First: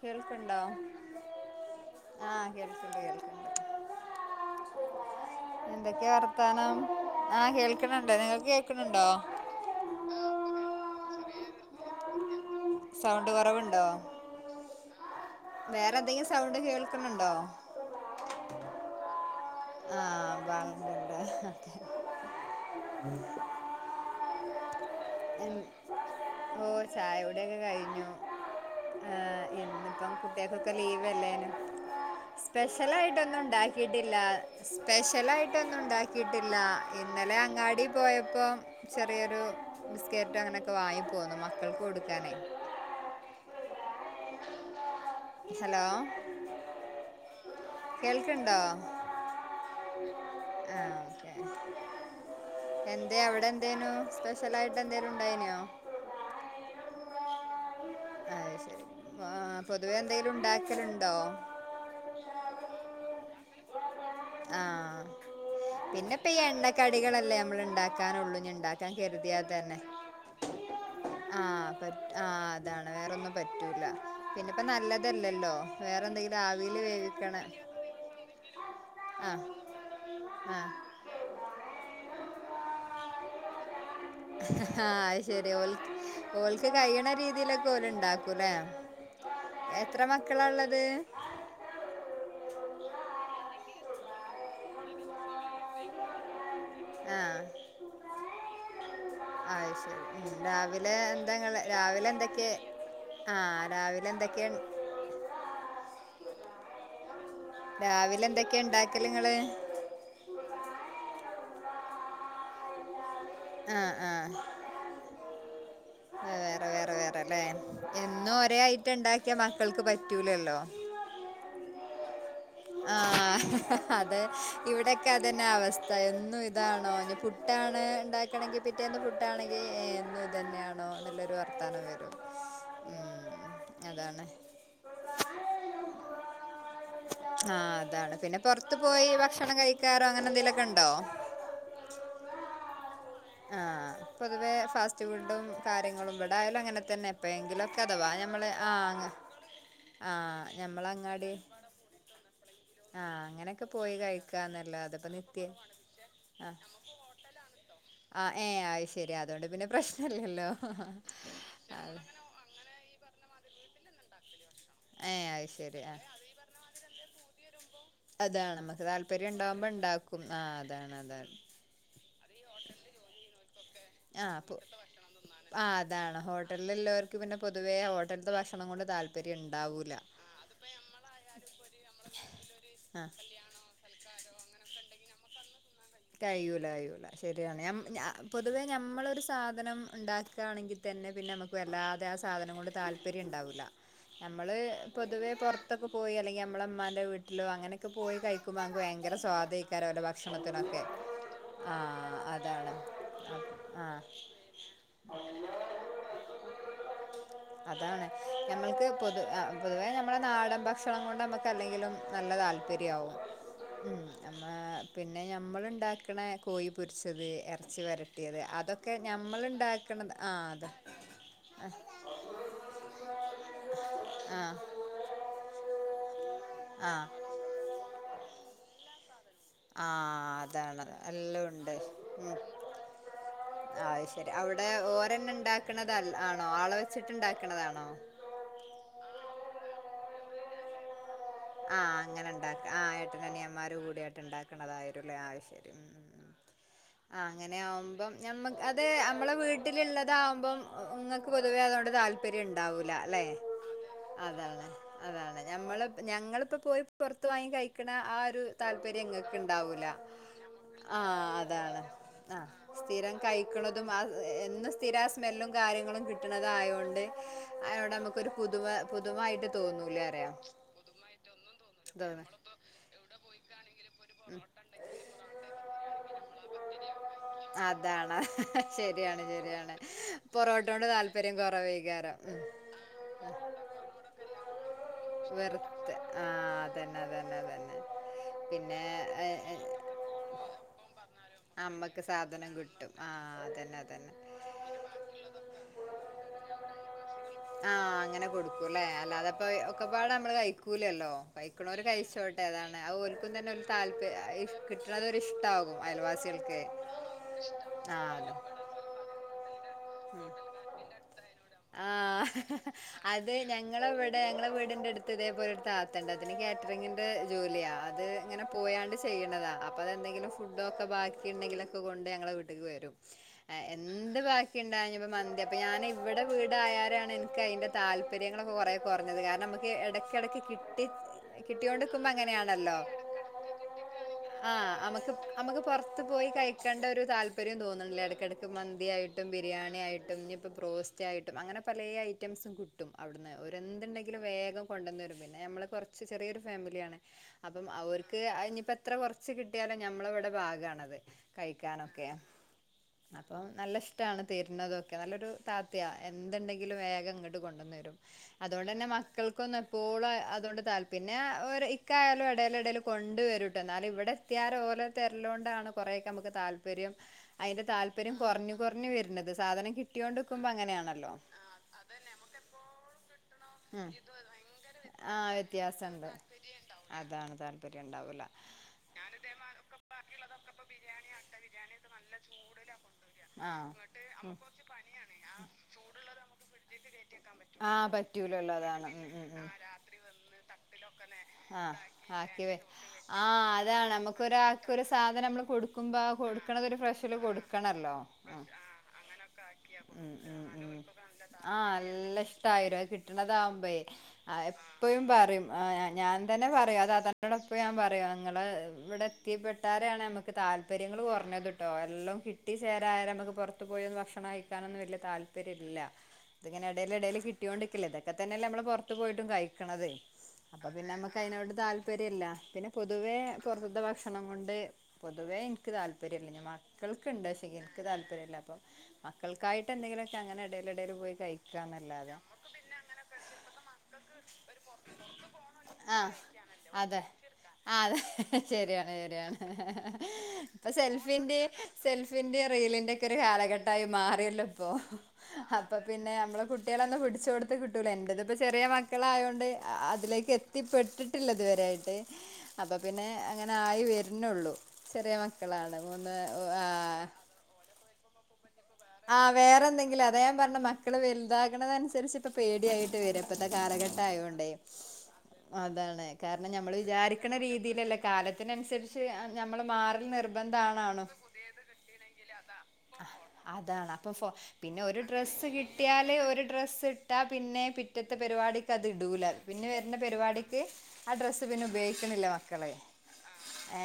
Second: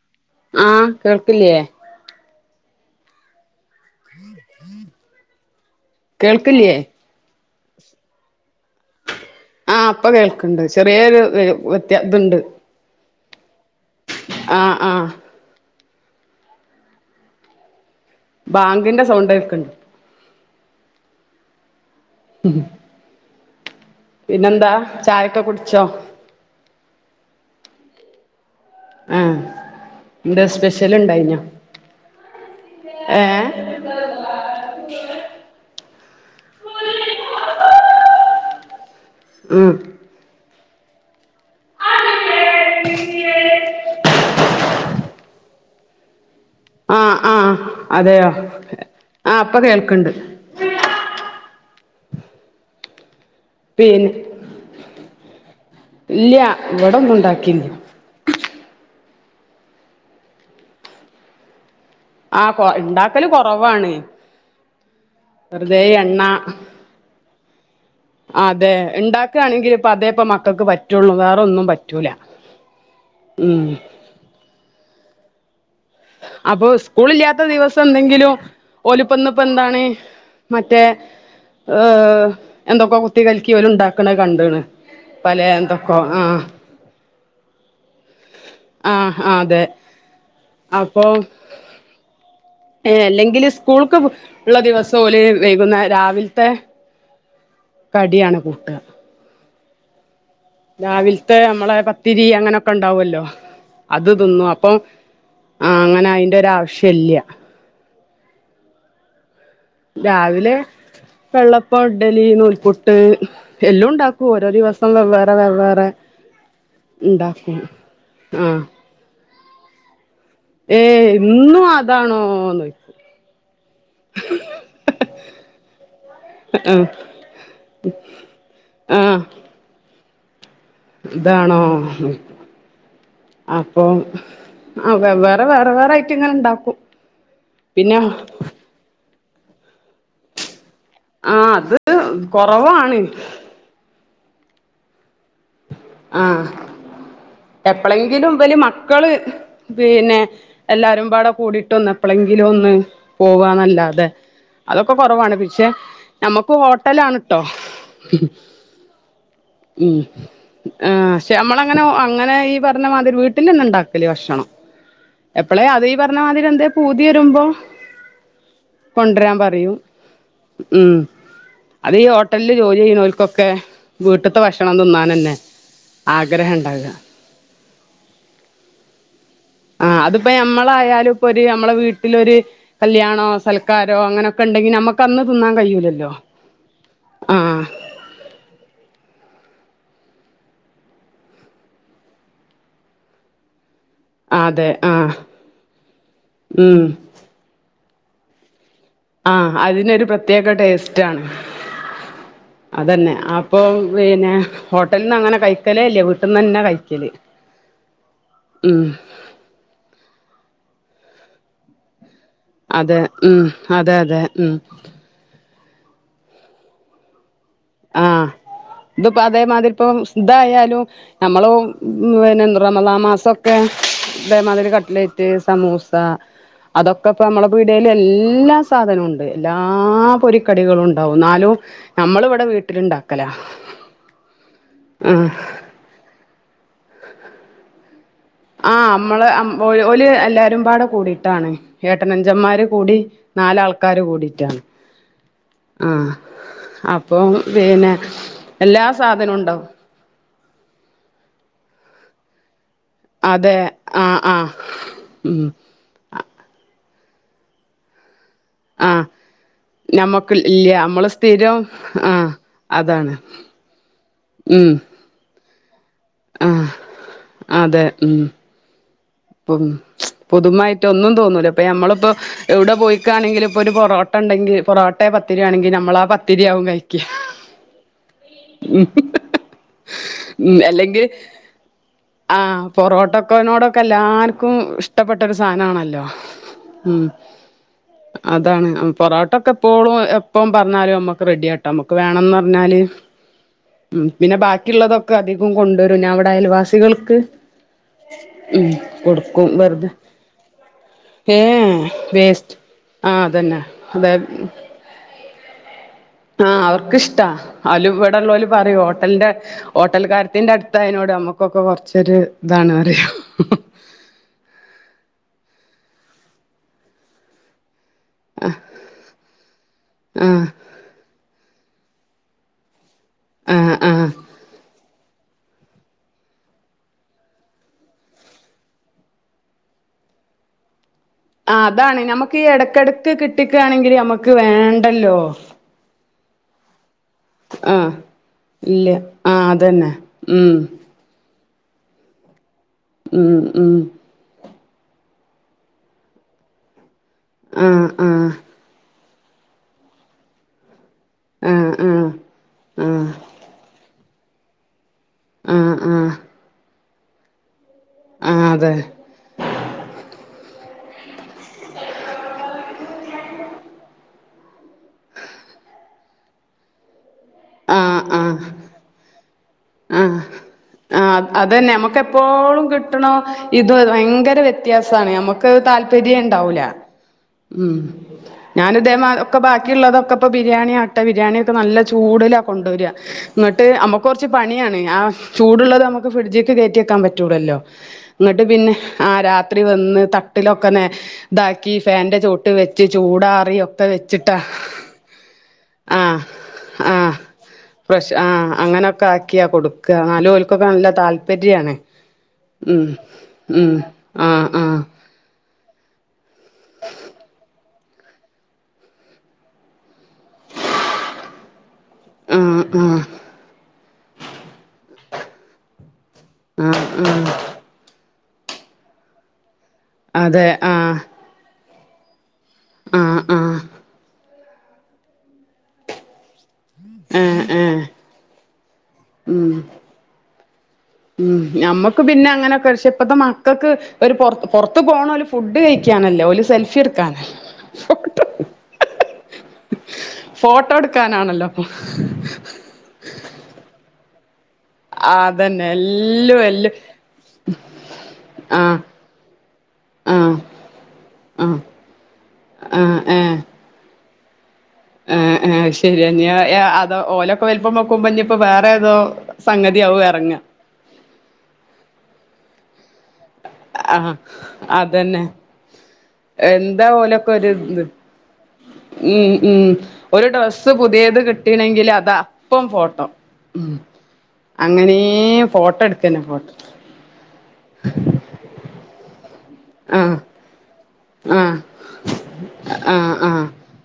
കേൾക്ണ്ടോ? ആഹ് കേൾക്കില്ലേ ആഹ കേൾ എന്തൊക്കെയാ കേൾക്ക്ല്ലേ? വർത്താനം ആഹ് കേൾക്കണണ്ട്. നിങ്ങൾക്ക് കേൾക്കണണ്ടോ? ആഹ് ഇപ്പൊ കേൾക്കണ്ട് ചെറിയൊരു വ്യത്യ സൗണ്ട് കുറവുണ്ടോ ആഹ ആഹ വേറെ എന്തെങ്കിലും സൗണ്ട് കേൾക്കണണ്ടോ ബാങ്കിന്റെ സൗണ്ട് പണ്ട് ബണണ്ട്ക്കെ ഉ പിന്നെന്താ ചായക്കെ കുടിച്ചോ ആ ആഹ് എന്നിപ്പം എന്താ കുട്ടികക്കൊക്കെ സ്പെഷ്യൽ ലീവ് ഉണ്ടായിനോ അല്ലേനും സ്പെഷ്യൽ ആായിട്ടൊന്നും ഏഹ് ഉണ്ടാക്കിട്ടില്ല സ്പെഷ്യൽ ആയിട്ട് ഒന്നും ഉണ്ടാക്ക ില്ല ഇന്നലെ അങ്ങാടി പോയപ്പോം ചെറിയൊരു ഉം ബിസ്കറ്റ് അങ്ങനെ ഒ വാങ്ങപ്പോകുന്നുമ്മ മക്കൾക്ക് കൊടുക്കാനേ ഹലോ ആഹ ആഹ അതെയോ കേൾക്കണ്ടോ ആഹ അപ്പൊ കേൾക്കണ്ട് എ അതെ അവിടെ എന്തേനും പിന്നെ സ്പെഷ്യൽ ആായിട്ട് എന്തേും ഉണ്ടായനോ ഇല്ല ഇവിടൊന്നും ഉണ്ടാക്കില്ല ആഹ പൊതുവേ എന്തേങ്കലും ഉണ്ടാക്കലുണ്ടോ ആഹ കൊ ഉണ്ടാക്കല്ും കുറവാണ് ആഹ പിന്നെപ്പ ഈ എണ്ണക്കടികളല്ലേ നമ്മൾ ഇണ്ടാക്ക ാന ഉള്ളൂ അതെ ഇണ്ടാക്കാൻ കരുതിയാ ഉണ്ടാക്കുകയാണെങ്കിൽ തന്നെ ഇപ്പ അതേപ്പ മക്കൾക്ക് പറ്റുള്ളൂ ആ വേറൊന്നും പറ്റൂല ആ അതാണ് വേറെൊന്നും ഉം പറ്റൂല പിന്നെപ്പോ നല്ലതല്ലേ എള്ളോ അപ്പൊ സ്കൂൾ ഇല്ലാത്ത ദിവസം എന്തെങ്കിലുംല ആ ഇപ്പിന്നിപ്പെന്താണ് ആ മറ്റേ ഓ ഒ എന്തൊക്കോ കുത്തി കൽക്കി ഓലുണ്ടാക് ആഹ് അയ്ശരി ഓൽ ആഹ് ഓൽക്ക് കയിയണ രീതീലൊക്കെ ഓലിണ്ടാക്കൂല്ലേ ആഹ് ആഹ് അതെ എത്ര മക്കള് ളാള്ളത് ഏ അല്ലെങ്കില് സ്കൂൾക്ക് ബു ള്ള ദിവസോല് വൈകുന്നാ രാവിൽത്തെ ആ ആ ശരി ഉം. രാവിലെ എന്താ രാവിൽത്തെ നിങ്ങള് അമ്മളെ രാവിലെ പത്തിരി എന്തൊക്കെ അങ്ങനൊക്കെണ്ടാവ്വല്ലോ ആ രാവിലെ അത് എന്തൊക്കെയാ തിന്നും അപ്പൊ ആങ്ങനായിൻ ൻ്റൊരാവശ്യല്യ രാവിലെ എന്തൊക്കെയാ ണ്ടാക്കല്ങ്ങള് രാവിലെ വെള്ളപ്പോ, ഇഡലി, നൂൽപുട്ട് ആ ആ എല്ലുണ്ടാക്കും ഓരോ ദിവസം വെവ്വേറെ വെവ്വേറെ അത് വേറെ വേറെ വേറെ ഇണ്ടാക്കും ആ ക്ക്യാ മക്കൾക്ക് പറ്റ് ഏ ഇന്നു അത് താണോ ആഹ് അതേ ഇവിടെക്കെ അതന്നെ അവസ്ഥ എന്നും ചോയ്ക്കും ഇതാണോ ഞ്ഞ് പുട്ടാണ് ണ്ടാക്ക്ണെങ്കി പിറ്റേന്ന് ആഹ് പുട്ടാണെങ്കി ഏ ഇന്നും ഇതന്നെയാ ഇതാണോ ഉം, അപ്പോ അതാണ് ആ വെവ്വേറെ വേറെ വേറായിട്ട്ങ്ങനെണ്ടാക്കും ആ അതാണ് പിന്നെ പൊർത്ത് പോയി ഭക്ഷണം കയ്ക്കാ റ് അങ്ങനെന്തേലൊക്കെ ആ അത് കൊറവാണ് ആ പൊതുവേ ഫാസ് ആ തന്നെ എപ്പോഴെങ്കിലുമൊക്കെ അഥവാ എപ്പ്ളെങ്കിലും ഞമ്മള് ഇവല് ആഹ് മക്കള് പിന്നെ ആഹ് ഞമ്മളെ എല്ലാരുംപാടെ അങ്ങാടി കൂടീട്ടൊന്ന് എപ്പളെങ്കിലൊന്ന് ആഹ് അങ്ങനെയൊക്കെ പോയി പോവ്വാന്നല്ലാതെ അതൊക്കെ കഴിക്കാന്നല്ലാതെ ഇപ്പ കൊറവാണ് നിത്യ പിക്ഷെ ഞമ്മക്ക് ഹോട്ടലാണ് ട്ടോ ആ ഏ അയ്ശരി അതോണ്ട് പിന്നെ പ്രശ്നല്ല്യല്ലോ ആഹ് ശ്ശേ അമ്മളങ്ങനെ ഓ അങ്ങനെ ഈ പറഞ്ഞ മാതിരി വീട്ടിന്നി ണ്ടാക്കല് ഭക്ഷണം ഏഹ് എപ്പളേ ശരി അത് ഈ ആഹ് പറഞ്ഞമാതിരി എന്തെ പൂതി വരുമ്പോ അതാണ് നമുക്ക് താല്പര്യം കൊണ്ടരാൻ ഉണ്ടാവുമ്പോ പറയും ഉണ്ടാക്കും ആഹ് ഉം അതാണ് അതാണ് അതീ ഹോട്ടല്ല് ജോലി ചെയ്യുന്നോൽക്കൊക്കെ വീട്ടിത്തെ ആഹ് ഭക്ഷണം തിന്നാനന്നെ ആ അതാണ് ആഗ്രഹണ്ടാക ഹോട്ടലില്ലോർക്ക് പിന്നെ പൊതുവേ ഹോട്ടൽത്തെ ഭക്ഷണം കൊണ്ട് താല്പ് ആഹ് അതിപ്പോ ഞമ്മളായാലുപ്പൊരു ഞമ്മള വീട്ടിലൊരു ആ കല്യാണോ സൽക്കാരോ അങ്ങനൊക്കെണ്ടെങ്കി ഞമ്മക്ക് കന്ന് തിന്നാൻ കഴിയൂൽ കഴിയൂലഴിയൂല ശരിയാണ് ഞമ് ഞാ പൊതുവെ ഞമ്മളൊരു സ് സാധനം ഇണ്ടാക്കാണെങ്കി തന്നെ പിന്നമ്മക്ക് വല്ലാതെ ആ സാധനം കൊണ്ട് താല്പര്യണ്ടാവൂല്ല നമ്മള് അതെ ആഹ് പൊതുവെ പുറത്തൊക്കെ പോയി അല്ലെങ്കിൽ നമ്മെ ഉം ഇമ്മാന്റെ വീട്ടിലോ അങ്ങനെ ഒ പോയി കഴിക്കുംമ്പ ഭയങ്കര ആഹ് സ്വാധീനിക്കാര അതിനൊരു ഭക്ഷണത്തി പ്രത്യേക ടേസ്റ്റാണ് അതാണ് അതന്നെ അപ്- അപ്പൊ ആ പിന്നെ ഹോട്ടല്ന്ന് അങ്ങനെ കഴിക്കലേ ഇല്ല വീട്ടിന്ന് തന്ന കഴിക്കല് അതാണ് ഉം നമ്മൾക്ക് പൊതു തലയിലും നല്ല അതെ താല്പര്യമാവും ഉം അതെ ഉം അതെ നമ്മ ഉം പിന്ന നമ്മള്ണ്ടാക്ണ കോഴി പൊര്ച്ചത് എർ ആഹ് ഇത്പ്പോ അതേമാതിരിപ്പൊ നമ്മളുണ്ടാക്കണത് ആ അതെ തായാലും നമ്മളും പിന്നെ റമളാ മാസൊക്കെ ആ ഇതേമാതിരി കട്ലൈറ്റ് സമൂസ കാ ആ അതൊക്കെ ഇപ്പ നമ്മളെ പീട്യേല് എല്ലാ സാധനുണ്ട് എല്ലാ ആ പൊരിക്കടികളുണ്ടാവും ന്നാലും നമ്മളിവിടെ വീട് ആയ് ശരി അവിടെ ആഹ് ഓരെന്നെ ണ്ടാക്ക്ണതല്ല ആണോ ആളെ വെച്ചിട്ട്ണ്ടാക്ക്ണതാണോ ആഹ മ്മള് ഓല് എല്ലാരും പാടെ കൂടിയിട്ട് ആഹ അങ്ങനെണ്ടാക്ക ആഹ് ഏട്ടനനിയന്മാര് നാലാൾക്കാര് കൂടിയാട്ട് കൂടിയിട്ടാണ് ഇണ്ടാക്ണതായിരും ലെ ആ ശരി ഉം ആഹ് ഉം ആ അപ്പം പിന്നെ അങ്ങന്യാവുമ്പം ഞമ്മക് എല്ലാ അതെ മ്മളെ സാധനവും ഉണ്ടാവും വീട്ടില്ള്ളതാകുമ്പം ങ്ങക്ക് പൊതുവെ അതോണ്ട് താല്പ പ്യരണ്ട് ണ്ടാവുല ലെ അതെ ആഹ് ആഹ് അതാണ് അതാണ് ഉം ഞമ്മള് ഞങ്ങള്പ്പ പോയി പൊർത്ത് വാങ്ങി കഴിക്കണ ആ രു ആഹ് താല്പര്യംങ്ങക്ക് ണ്ടാവൂല ഞമ്മക്ക് ഇല്ല ആ നമ്മള് സ്ഥിരം അതാണ് ആഹ് ആ അതാണ് സ്ഥിരം കഴിക്ക്ണതും ആ എന്നും ഉം സ്ഥിര സ്മെല്ലും കാര്യങ്ങളും ആഹ് കിട്ടണത്തായത്കൊണ്ട് അതെ അവിടെ ഉം നമുക്കൊരു പുതുമ പൊതുവായിട്ട് ഇപ്പം തോന്നൂലേ അറിയാം പുതുമായിട്ട് ഒന്നും തോന്നൂല്ല ഇപ്പം നമ്മളിപ്പോ തോന്ന എവിടെ പോയിക്കാണെങ്കില് ഇപ്പോ ഒരു പൊറോട്ട ഉണ്ടങ്കിൽ പൊറോട്ടയോ പത്താരിയോ ആണെങ്കിൽ നമ്മള് ആ തിരിയാവുന്നെയായി അതാണ് അതാ ശരിയാണ് ശരിയാണ് ഉം പൊറോട്ട കൊണ്ട് അല്ലെങ്കിൽ താല്പര്യം കുറവാരിക്കും മിക്കവാറും ആഹ് പൊറോട്ടക്കനോടൊക്കെ എല്ലാർക്കും ഇഷ്ടപ്പെട്ടരു സാധനണല്ലോ ആഹ് അതന്നെ ഉം അതന്നെ അതന്നെ അതാണ് പിന്നെ ഏ, പൊറോട്ടൊക്കെ ഏ, എപ്പോഴും എപ്പം പറഞ്ഞാലും നമ്മക്ക് റെഡി ആയിട്ട് ന അമ്മക്ക് വേണമെന്ന് സാധനം പറഞ്ഞാല് കിട്ടും ആഹ് അതന്നെ അതന്നെ പിന്നെ ബാക്കിയുള്ളതൊക്കെ അധികം കൊണ്ടുവരും ഞാൻ ഇവിടെ അയൽവാസികൾക്ക് ഉം കുല്ലേ അല്ലാതെ ഇപ്പൊ കൊടുക്കും വെറുതെ ഒക്കെപാടെ നമ്മള് കഴിക്കൂലല്ലോ ഏ കഴിക്കുന്നൊരു കഴിച്ചോട്ടെ വേസ്റ്റ് അതാണ് അത് ആ ഒർക്കും തന്നെ അതന്നെ ഒരു അതെ താല്പര്യം കിട്ടണത് ഒരുഷ്ടമാക്കും അയൽവാസി ആഹ് അവർ ട്ടാ അല്ല ഇവിടെഉള്ളാരു പറയും ഹോട്ടലിന്റെ ഹോട്ടൽ കാരത്തിന്റെ അടുത്തായതിനോട് നമ്മുക്കൊക്കെ കൊറച്ചൊരു ആഹ് ഇതാണ് എന്ന് പറയും ടെ അടുത്ത് ഇതേപോലെ ഒരു താത്ത ഉണ്ട് അതിന് കാറ്ററിംഗിന്റെ ജോലിയാ അത് ഇങ്ങനെ ആ പോയാണ്ട് ചെയ്യണതാ അപ്പോൾ അതെന്തെങ്കിലും ആ ഫുഡൊക്കെ ബാക്കി ഉണ്ടെങ്കില് ക്കെ കൊണ്ട് ഞങ്ങളെ വീട്ടിലേക്ക് വരും ആ എന്ത് ബാക് പ്പോ മന്തി അപ്പ ഞൻ ഇവിടെ വീടായാലാണ് എനിക്ക് അതിന്റെ താല്പര്യങ്ങളൊക്കെ കുറേ കുറഞ്ഞത് കാരണം നമുക്ക് ഇടയ്ക്കിടയ്ക്ക് കിട്ട ആ അതാണ് നമുക്ക് ഈ ഇടക്കിടക്ക് കിട്ടിക്കയാണെങ്കിൽ നമ്മക്ക് ആഹ് വേണ്ടല്ലോ? അമക്ക് അമക്ക് പൊറത്ത് പോയി കഴിക്കേണ്ട ഒരു താല്പര്യം ആഹ് തോന്നുന്നില്ല ഇടക്കിടയ് ഇല്ല മന്തിയായിട്ട് ആഹ് ബിരിയാണി അതന്നെ ആയിട്ടും ഇപ്പ ഉം ബോസ്റ്റ് ആയിട്ട് അങ്ങനെ പലയ ഐറ്റംസും കി കിട്ടും അവിടുന്ന് ഉം ഒര് ഉം എന്തുണ്ടെങ്കിലും വേഗം കൊണ്ടന്നരും പിന്നെ നമ്മൾ കുറച്ച് ചെറിയൊരു ഫാമിലിയാണ്. അപ്പം ആഹ് അവർക്ക് ആഹ് ഇനിപ്പ എത്ര കൊറച്ച് ച്ച് കിട്ടിയാലോ നഞമ്മള ഇവിടെ ഭാഗമാണത്. ആഹ് കഴിക്കാനൊക്കെ ആഹ് അപ്പൊ നല്ലഷ് ടാണ് തര്ണത്. നല്ലൊരു ആഹ് ആഹ് താത്യാ ആഹ് എന്തണ്ടെങ്കിലും വേ ക്കെങ്ങട്ട് കൊണ്ടന്നുരും. ആഹ് അതെ അതോണ്ടെന്നെ മക്കൾക്കൊന്നും എപ്പോളും അതോണ്ട് താൽപ പിന്നെ ഇക്കായാലും എടേല് എടേല് കൊണ്ട് വരൂട്ടോ.. ന്നാലും ഇവ്ടെ എത്തിയാരെ ഓലെ തര്ലോണ്ടാണ് കൊറെയൊക്കെ നമുക്ക് താല്പര്യം അയ്ന്റെ ആഹ് താല്പര്യം ആഹ് കൊർഞ്ഞു. വര്ന്നത് സ് ആഹ് ആഹ്. അതന്നെ നമ്മക്ക് എപ്പോഴും കിട്ടണോ ഇത് വയ്ങ്കര വ്യത്യാസാണ്. ആ നമ്മക്കഅ് വ്യത്യാസണ്ട് താല്പര്യം ണ്ടാവൂല. അതാണ് ഉം താല്പര്യം ഉണ്ടാവൂല ഞാന് ഇതേ ഒക്കെ ബാക്കിള്ളതൊക്കെ ഇപ്പോ ബിരിയാണി ആവട്ടെ ബിരിയാണിക്കെ നല്ല ചൂട്ലാ കൊണ്ടൊരാ. ആ ഇങ്ങട്ട് അമ്മക്ക് കൊർച്ച് ച്ച് പണിയാണ്. ആ ചൂട്ള്ളത് അമ്മക്ക് ഫ്രിഡ്ജിക്ക് കേറ്റിയെക്കാൻ പറ്റുലല്ലോ. ആ എന്നിട്ട് പറ്റൂലല്ലോ പിന്നെ അതാണ് ഉം ആ ഉം ഉം രാത്രി വന്ന് തട്ടിലൊക്കെ ഇതാക്കി ആഹ് ഫാന്റെ ആക്കി ചോട്ട് വെ വെച്ച് ആഹ് ചൂടാറി ഒക്കെ അതാണ് വെച്ചിട്ടാ നമുക്കൊരാക്കൊരു സാധനം നമ്മള് കൊടുക്കുമ്പോ ആഹ് കൊടുക്കണത് ഒരു ആഹ് ഫ്രഷില് കൊടുക്കണല്ലോ ഫ്രഷ് ഉം ആഹ് അങ്ങനെ- ആക്കിയ കൊടുക്ക എന്നാലും ഉം ഓൾക്ക് ഒക്കെ ഉം നല്ല താല്പര്യം ആണ് കിട്ട്ണതാവുമ്പെ എപ്പഴും പറിം. അ ഞാൻ തന്നെ പറയും. ആ താത്തനോട് ഞാൻ എപ്പഴും ഞാ പറ ഇങ്ങള് ഇവിടെ എത്തിപ്പെട്ടാരാണ് നമ്മക്ക്- താല്പര്യങ്ങൾ കുറഞ്ഞത് കേട്ടോ എല്ലാം കിട്ടി ആഹ് ആഹ് ചേലയാലേ നമുക്ക് പുറത്ത് പോയൊന്ന് ഭക്ഷണം കഴിക്കാനൊന്നും വലിയ താല്പര്യം- താല്പര്യമല്ല ഇത് ഇങ്ങനെ ആഹ് ഇടേൽ ഇടേൽ ആഹ് കിട്ടിയൊണ്ട്- അതൊക്ക തന്നെ നമ്മള് പുറത്ത് പോയിട്ടും കഴി ക്കണതെ അതെ അപ്പൊ പിന്നെ ആഹ് നമുക്ക് അതിനോട് താൽ താപ്പര്യല്ല. പിന്നെ പൊതുവേ ആഹ് ആഹ് പുറത്തുത്തെ ഭക്ഷണം കൊ പൊതുവേ എനിക്ക് താല്പര്യവില്ല ഞാൻ മ മക്കൾക്കുണ്ട് ഏഹ് പക്ഷേങ്കിൽ ഏഹ് എനിക്ക് താല്പര്യമില്ല അപ്പം ഉം മക്കൾക്കായിട്ട് എന്തെങ്കിലുമൊക്കെ അങ്ങനെ ഇട എടേല് പോയി ഉം ഞമ്മക്ക് കഴിക്കാന്നല്ലാതെ പിന്നെ അങ്ങനൊക്കെ പക്ഷേ ഇപ്പത്തെ മക്കൾക്ക് പുറത്ത് പോണ ഫുഡ് ആ കഴിക്കാനല്ലോ ഒരു സെൽഫി അതെ എടുക്കാന ആ അതെ ഫോട്ടോ ശരിയാണ് ശരിയാണ് ഇപ്പൊ ഫോട്ടോ സെൽഫിന്റെ എടുക്കാനാണല്ലോ അപ്പൊ. സെൽഫിന്റെ അതെല്ലൊ പ്പൊ അപ്പൊ പിന്നെ നമ്മള എല്ലും കുട്ടികള പിടി ത്തം കിട്ടുല്ല എന്റെതിപ്പൊ ചെറിയ ആഹ് മക്കളായകൊണ്ട് അതിലേക്ക് ആഹ് എത്തി പെട്ടിട്ടിലിതു ആഹ് വരെയായിട്ട് അപ്പൊ പിന്നെ അങ്ങനായി വരുന്നുള്ളൂ. ചെറിയ ആ ആ മക്കളാണ് ശരി മൂന്ന് അതോ ആ ഓലൊക്കെ വലുപ്പ ക്കുമ്പം ഇഞ്ഞിപ്പം വേറെ വേറെ എതോ ആഹ് വേറെ എന്തെങ്കിലും സംഗതിയാകും അതാ ഞാൻ ഇറങ്ങ പറഞ്ഞ മക്കള് വല്താകുണതനുസരിച്ച് ഇപ്പൊ പേടിയായിട്ട് വരും. ഇപ്പത്തെ ആഹ് കാലഘട്ടവായോണ്ടേ അതന്നെ അതാണ് കാരണം ഞമ്മൾ എന്താ ഓലൊക്കെ വിചാരിക്കണ ഒരു ഇത് രീതിയിലല്ല കാലത്തിന അനുസരിച്ച് ഉം ഞമ്മൾ ഉം മാറൽ ഒരു ഡ്രസ്സ് നിർബന്ധണണോ. പുതിയത് കിട്ടീണെങ്കില് അത് അപ്പം ഫോട്ടോ ഉം അതാണ് അപ്പൊ പിന്നെ ഒരു അങ്ങനേ ഡ്രസ്സ് ഫോട്ടോ കിട്ടിയാല് എടുക്കന്നെ ഒരു ഫോട്ടോ ഡ്രസ് ഇട്ടാ പിന്നെ ന്നെ പിറ്റത്തെ പരിപാടിക്കത് ഇടൂല പിന്നെ വരുന്ന ആഹ് പരിപാടിക്ക് ആ ഡ്രസ്സ് ആഹ് പിന്നെ ഉപയോഗിക്കണില്ല മക്കള്. ആഹ് ആഹ് ഏ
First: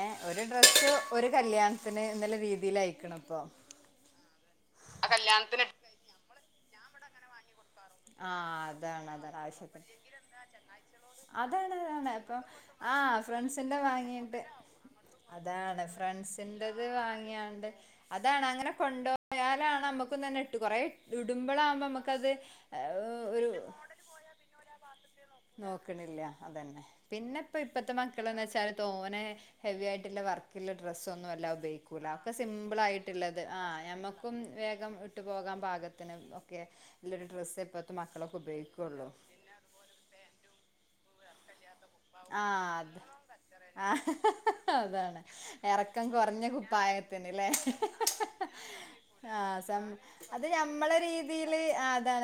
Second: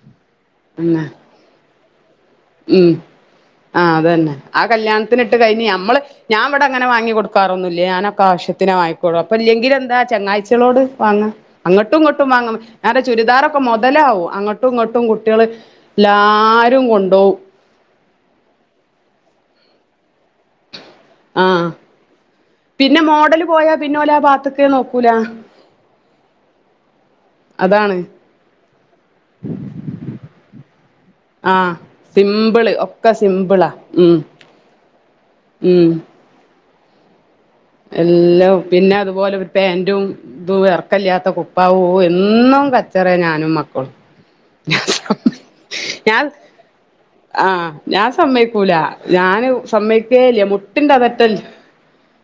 ഡ്രസ്സ് പിന്നെ ഒരു കല്യാ തന്നെ നല്ല ഉം രീതിലയക്കണിപ്പൊ. ആഹ് അതന്നെ ആ കല്യാണത്തിനിട്ട് കഴിഞ്ഞ് ഞമ്മള് ഞാൻ ഇവിടെങ്ങന വാങ്ങി കൊടു കൊന്നൂല്ല്യ ഞാനൊക്കെ ആഹ് ആവശ്യത്തിനെ അതാണ് വാങ്ങിക്കോളു. അപ്പൊ അതാണ് ആവശ്യത്തിന് ഇല്ലെങ്കിലെന്താ ചങ്ങായിച്ചികളോട് വാങ്ങാം അതാണ് അങ്ങോട്ടും അതാണ് ഇങ്ങോട്ടും അപ്പം വാങ്ങും ആ ഞങ്ങടെ ചുരിദാറൊക്കെ ഫ്രണ്ട്സിന്റെ മൊതലാവും വാങ്ങിയിട്ട് അങ്ങോട്ടും ഇങ്ങോട്ടും കുട്ടികള് അതാണ് എല്ലാരും ഫ്രണ്ട്സിന്റത് കൊണ്ടോവും. വാങ്ങിയാണ്ട് അതാണ് അങ്ങനെ കൊണ്ടു പോയാലാണ് നമ്മുക്ക് തന്നെ ഇട്ട് കൊറേ ആഹ് ഇടുമ്പളാകുമ്പോ നമുക്കത് പിന്നെ മോഡല് ഒരു പോയാ പിന്നോലെ ആ ഭാഗത്തേക്കെ നോക്കൂല്ല നോക്കണില്ല അതന്നെ. പിന്നെ ഇപ്പ ഇപ്പത്തെ അതാണ് മക്കളന്ന് വെച്ചാല് തോനെ ഹെവി ആയിട്ടുള്ള വർക്ക് പിന്നെ ഡ്രസ്സൊന്നു അല്ല ആഹ് ഉപയോഗിക്കൂല്ല. ഒക്കെ സിമ്പിള് ഒക്കെ സിമ്പിളായിട്ട്ള്ളത്. ആ സിമ്പിളാ ഉം ഞമ്മക്കും വേഗം ഇട്ട് പോകാൻ പാകത്തിന് ഒക്കെ ഉള്ളൊരു ഡ്രസ്സേ ഇപ്പത്തെ മക്കളൊക്കെ എല്ലാ പിന്നെ ഉപയോഗിക്കുള്ളൂ അതുപോലെ ഒരു പാന്റും ഇത് എറക്കില്ലാത്ത കുപ്പായോം ഓ എന്നും ആഹ് അത് കച്ചറയാ ഞാനും മക്കളും. ആഹ് ഞാൻ അതാണ് സമ്മയ്, എറക്കം ഞാൻ കൊറഞ്ഞ കുപ്പായത്തിന് ല്ലേ ആഹ് ഞാൻ സമ്മയ്ക്കൂല. ഞാന് ആഹ് സം സമ്മയ്ക്കേല്ല. മുട്ടിന്റെ അതറ്റല്ല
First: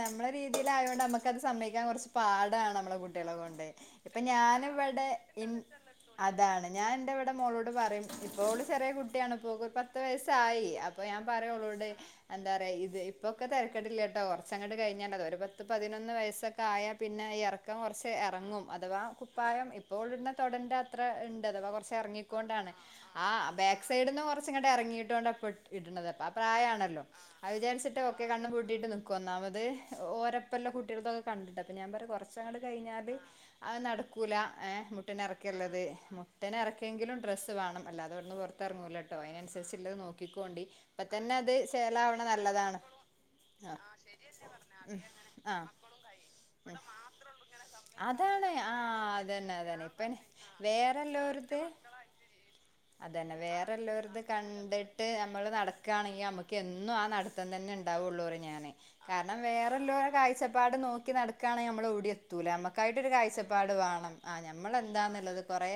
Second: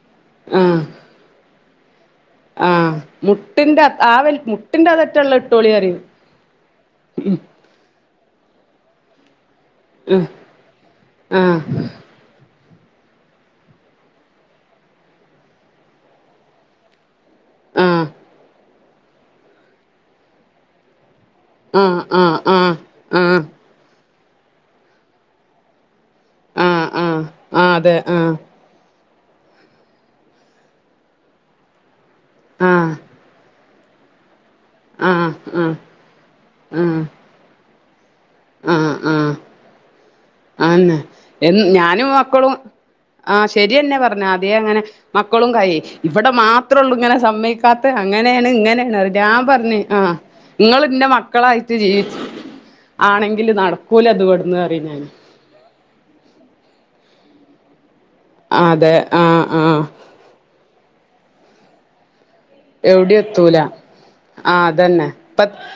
നമ്മള രീതിയിലായോണ്ട് നമ്മക്കത് സമ്മയ്ക് ഞാ കൊറച്ച് പാടാണ് ആഹ് നമ്മളെ കുട്ടികളെ കൊണ്ട്. മുട്ടിന്റെ ആ ഇപ്പൊ വൽ ഞാന് മുട്ടിന്റെ ഇവടെ അതറ്റള്ള ഇൻ, ഇട്ടോളി പറയും അതാണ്. ഞാൻ എന്റിവടെ മോളോട് പറയും ഇപ്പോള് ചെറിയ കുട്ടിയാണ്. ഇപ്പോക്ക് പത്ത് വയസ്സായി. അപ്പൊ ഞാൻ പറയും ആഹ് ഓളോട് എന്താ പറയാ ഇപ് ഇപ്പൊക്കെ തരക്കേടില്ലട്ടോ. കൊറച്ചങ്ങോട്ട് കഴിഞ്ഞാലത്, ഒരു പത്ത് പതിനൊന്ന് വയസ്സൊക്കെ ആയാ പിൻ ന്നെ എറക്കം ആഹ് കൊറച്ച് എറങ്ങും. അഥവാ കുപ് പ്പായം ഇപ്പോള്ട്ന്ന തൊടന്റെ അത്ര ഇൺ അഥവാ കൊറച്ച് ആഹ് ആഹ് എറങ്ങിക്കൊണ്ടാണ്. ആഹ് ആ ആഹ് ബാക്ക് സൈഡ് ന്ന് കൊറച്ചിങ്ങട്ടെറങ്ങിയിട്ടോണ്ടാ ഇപ്പട്ട് ഇട്ണത് ഇപ്പാ ആഹ് ആഹ് പ്രായാണല്ലോ? ആഹ് അത് ആഹ് അതെ വിചാരിച്ചിട്ട് ഒക്കെ ആഹ് കണ്ണും പൂട്ടീട്ട് നിക് കൊന്നാമത് ഓരപ്പല്ല കുട്ടികൾക്കൊക്കെ കണ്ടിട്ട്. അപ്പൊ ഞാൻ പറയും കൊറച് ച്ചാള് ആഹ് കഴിഞ്ഞാല് അത് നട ക്കുല ഏഹ് ആഹ് ആഹ് മുട്ടിനെറക്കള്ളത്. ആഹ് മുട്ടിനെറക്കെങ്കിലും ഡ്രസ്സ് വേണം അല്ലാത ഒന്ന് പൊറത്തെറങ്ങൂലട്ടോ. അതിനന്സരിച്ച്ള്ളത് നോക് ആന്നെ. എന്ന് ഞാനും മക്കളും. നല്ലതാണ് ആഹ് ശരിയെന്നെ പറഞ്ഞെ, ആദ്യെ അങ്ങനെ, മക്കളും ആ ആ കരയും, ഇവിടെ മാത്രേ ഉള്ളു ഇങ്ങനെ സമ്മയ്ക്കാത്തെ. അതാണ് അങ്ങനെയാണ് ആ ഇങ്ങനെ ഞാൻ അതന്നെ പറഞ്ഞ് അതന്നെ ആ, ഇപ്പ നിങ്ങളിന്റെ വേറെല്ലോരത് മക്കളായിട്ട് ജീവിച്, അതന്നെ ആണെങ്കില് വേറെല്ലോരത് നടക്കൂലത് ഇവിട്ന്ന് പറയും കണ്ടിട്ട് ഞാന്. നമ്മള് നടക്കാണെങ്കിൽ നമ്ക്ക് എന്നു ആ നടത്തം തന്നെ ഇൺ ഇണ്ടാവുള്ളൂ പറയും ഞാന്. അതെ കാരണം ആഹ് ആഹ് വേറെല്ലോരെ കാഴ്ചപ് പാട് നോക്കി നടക്കാണ് നമ്മളോടിയെത് ത്തൂല. അമ്മക്കായിട്ടൊരു കാഴ്ച ആ അതന്നെ ഇപ്പ കൊറേ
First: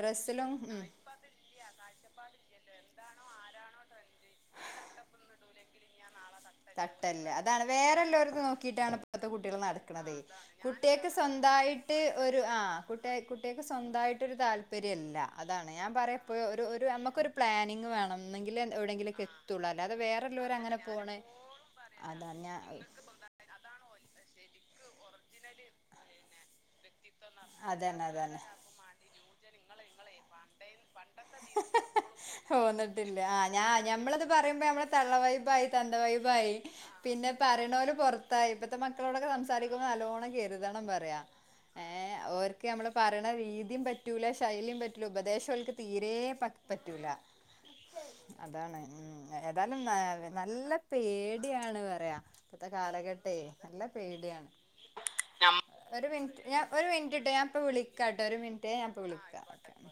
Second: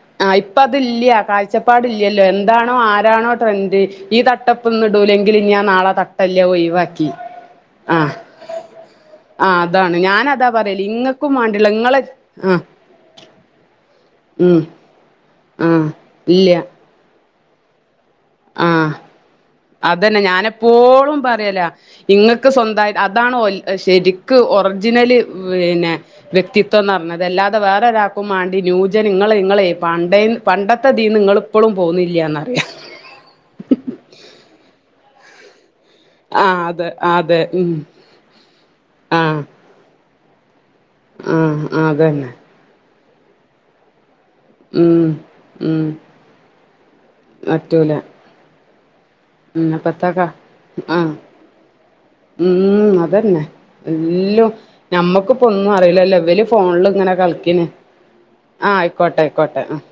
ഡ്രസ്സിലും ഉം ഇഫ്ലതില്ല്യ കാഴ്ചപ്പാടില്ലല്ലോ എന്താണോ ആ ണോ ട്രൻഡ് ഈ തട്ടപ്പൊന്ന് ഇടൂലെങ്കിൽ ഞാൻ നാളെ ത തട്ടല്ല അതാണ് വേറെല്ലോർക്കും നോക്കിട്ടാണ് ഇപ്പോത്തെ കുട്ടികള് ആഹ് അതാണ് നടക്കണതേ ഞാനതാ പറയല് കുട്ടിയോക്ക് ഇങ്ങക്കും സ്വന്ത മാണ്ടില്ല ന്തായിട്ട് ഇങ്ങളെ ഒരു ആ ആഹ് കുട്ട കുട്ടിയക്ക് സ്വന്തമായിട്ടൊരു ഉം താല്പര്യല്ല അതാണ് ആഹ് ഞാൻ പറയാപ്പോ ഇല്ല ഒരു ഒരു നമുക്കൊരു പ്ലാനിങ് വേണം ഒന്നിങ്കില് ആഹ് എവിടെങ്കിലുക്കെ എത്തുള്ളൂ അല്ലാതെ അതന്നെ വേറെല്ലവര് അങ്ങനെ പോണേ ഞാനെപ്പോഴും അതാണ് ഇങ്ങക്ക് ഞാൻ സ്വന്തായി അതാണ് ഓൾ ശരിക്കും ഒറിജല് ന്നെ വ്യക്തിത്വ അതല്ലാതെ വേറെ അതന്നെ ഒരാക്കും അതന്നെ മാണ്ടി ന്യൂജ നിങ്ങളെ നിങ്ങളെ പാണ്ഡേൻ പണ്ടത്തെ തീന്ന് നിങ്ങള് ഇപ്പളു പോന്നില്ലാന്നറിയാം ഞാൻ ഞമ്മളത് പറയുമ്പോ നമ്മ തള്ള വൈബായ് ദന്തവൈബായി ആഹ് അതെ പിന്നെ അതെ ഉം പറയണോല് പുറത്തായി ഇപ്പത്തെ മക്കളോടൊക്കെ ആഹ് സംസാരിക്കുമ്പോൾ നല്ലണം [unintelligible] പറയാ ആഹ് ഏ അതന്നെ ഓര്ക് നമ്മള പറിണ രീതിയും പറ്റ പറ്റൂല ശൈല്യ ഉം പറ്റൂലാ ഉപദേശം ഓല് ഉം തീരെ പ പറ്റൂല പറ്റൂല അതാണ് ഉം ഉം ഏതായാലും ന അപ്പത്തക്കാ നല്ല ആഹ് പേടിയാണ് പറയാ ഇപ്പത്തെ ഉം കാലഘട്ടേ അതന്നെ നല്ല പേടിയാണ് എല്ലും ഞമ്മക്കിപ്പോ ഒന്നും ഒരു അറിയില്ലല്ലോ മിനിറ്റ് ഇവല് ഞാൻ ഒരു ഫോണില് ഇങ്ങനെ മിനിറ്റ്ട്ടോ ഞാൻപ്പ കളിക്കണ് വിളിക്കാം ട്ടോ ഒരു മിനിറ്റ് ആഹ് ഞാൻപ്പ ആയിക്കോട്ടെ വിളിക്കാം ആയിക്കോട്ടെ ആഹ്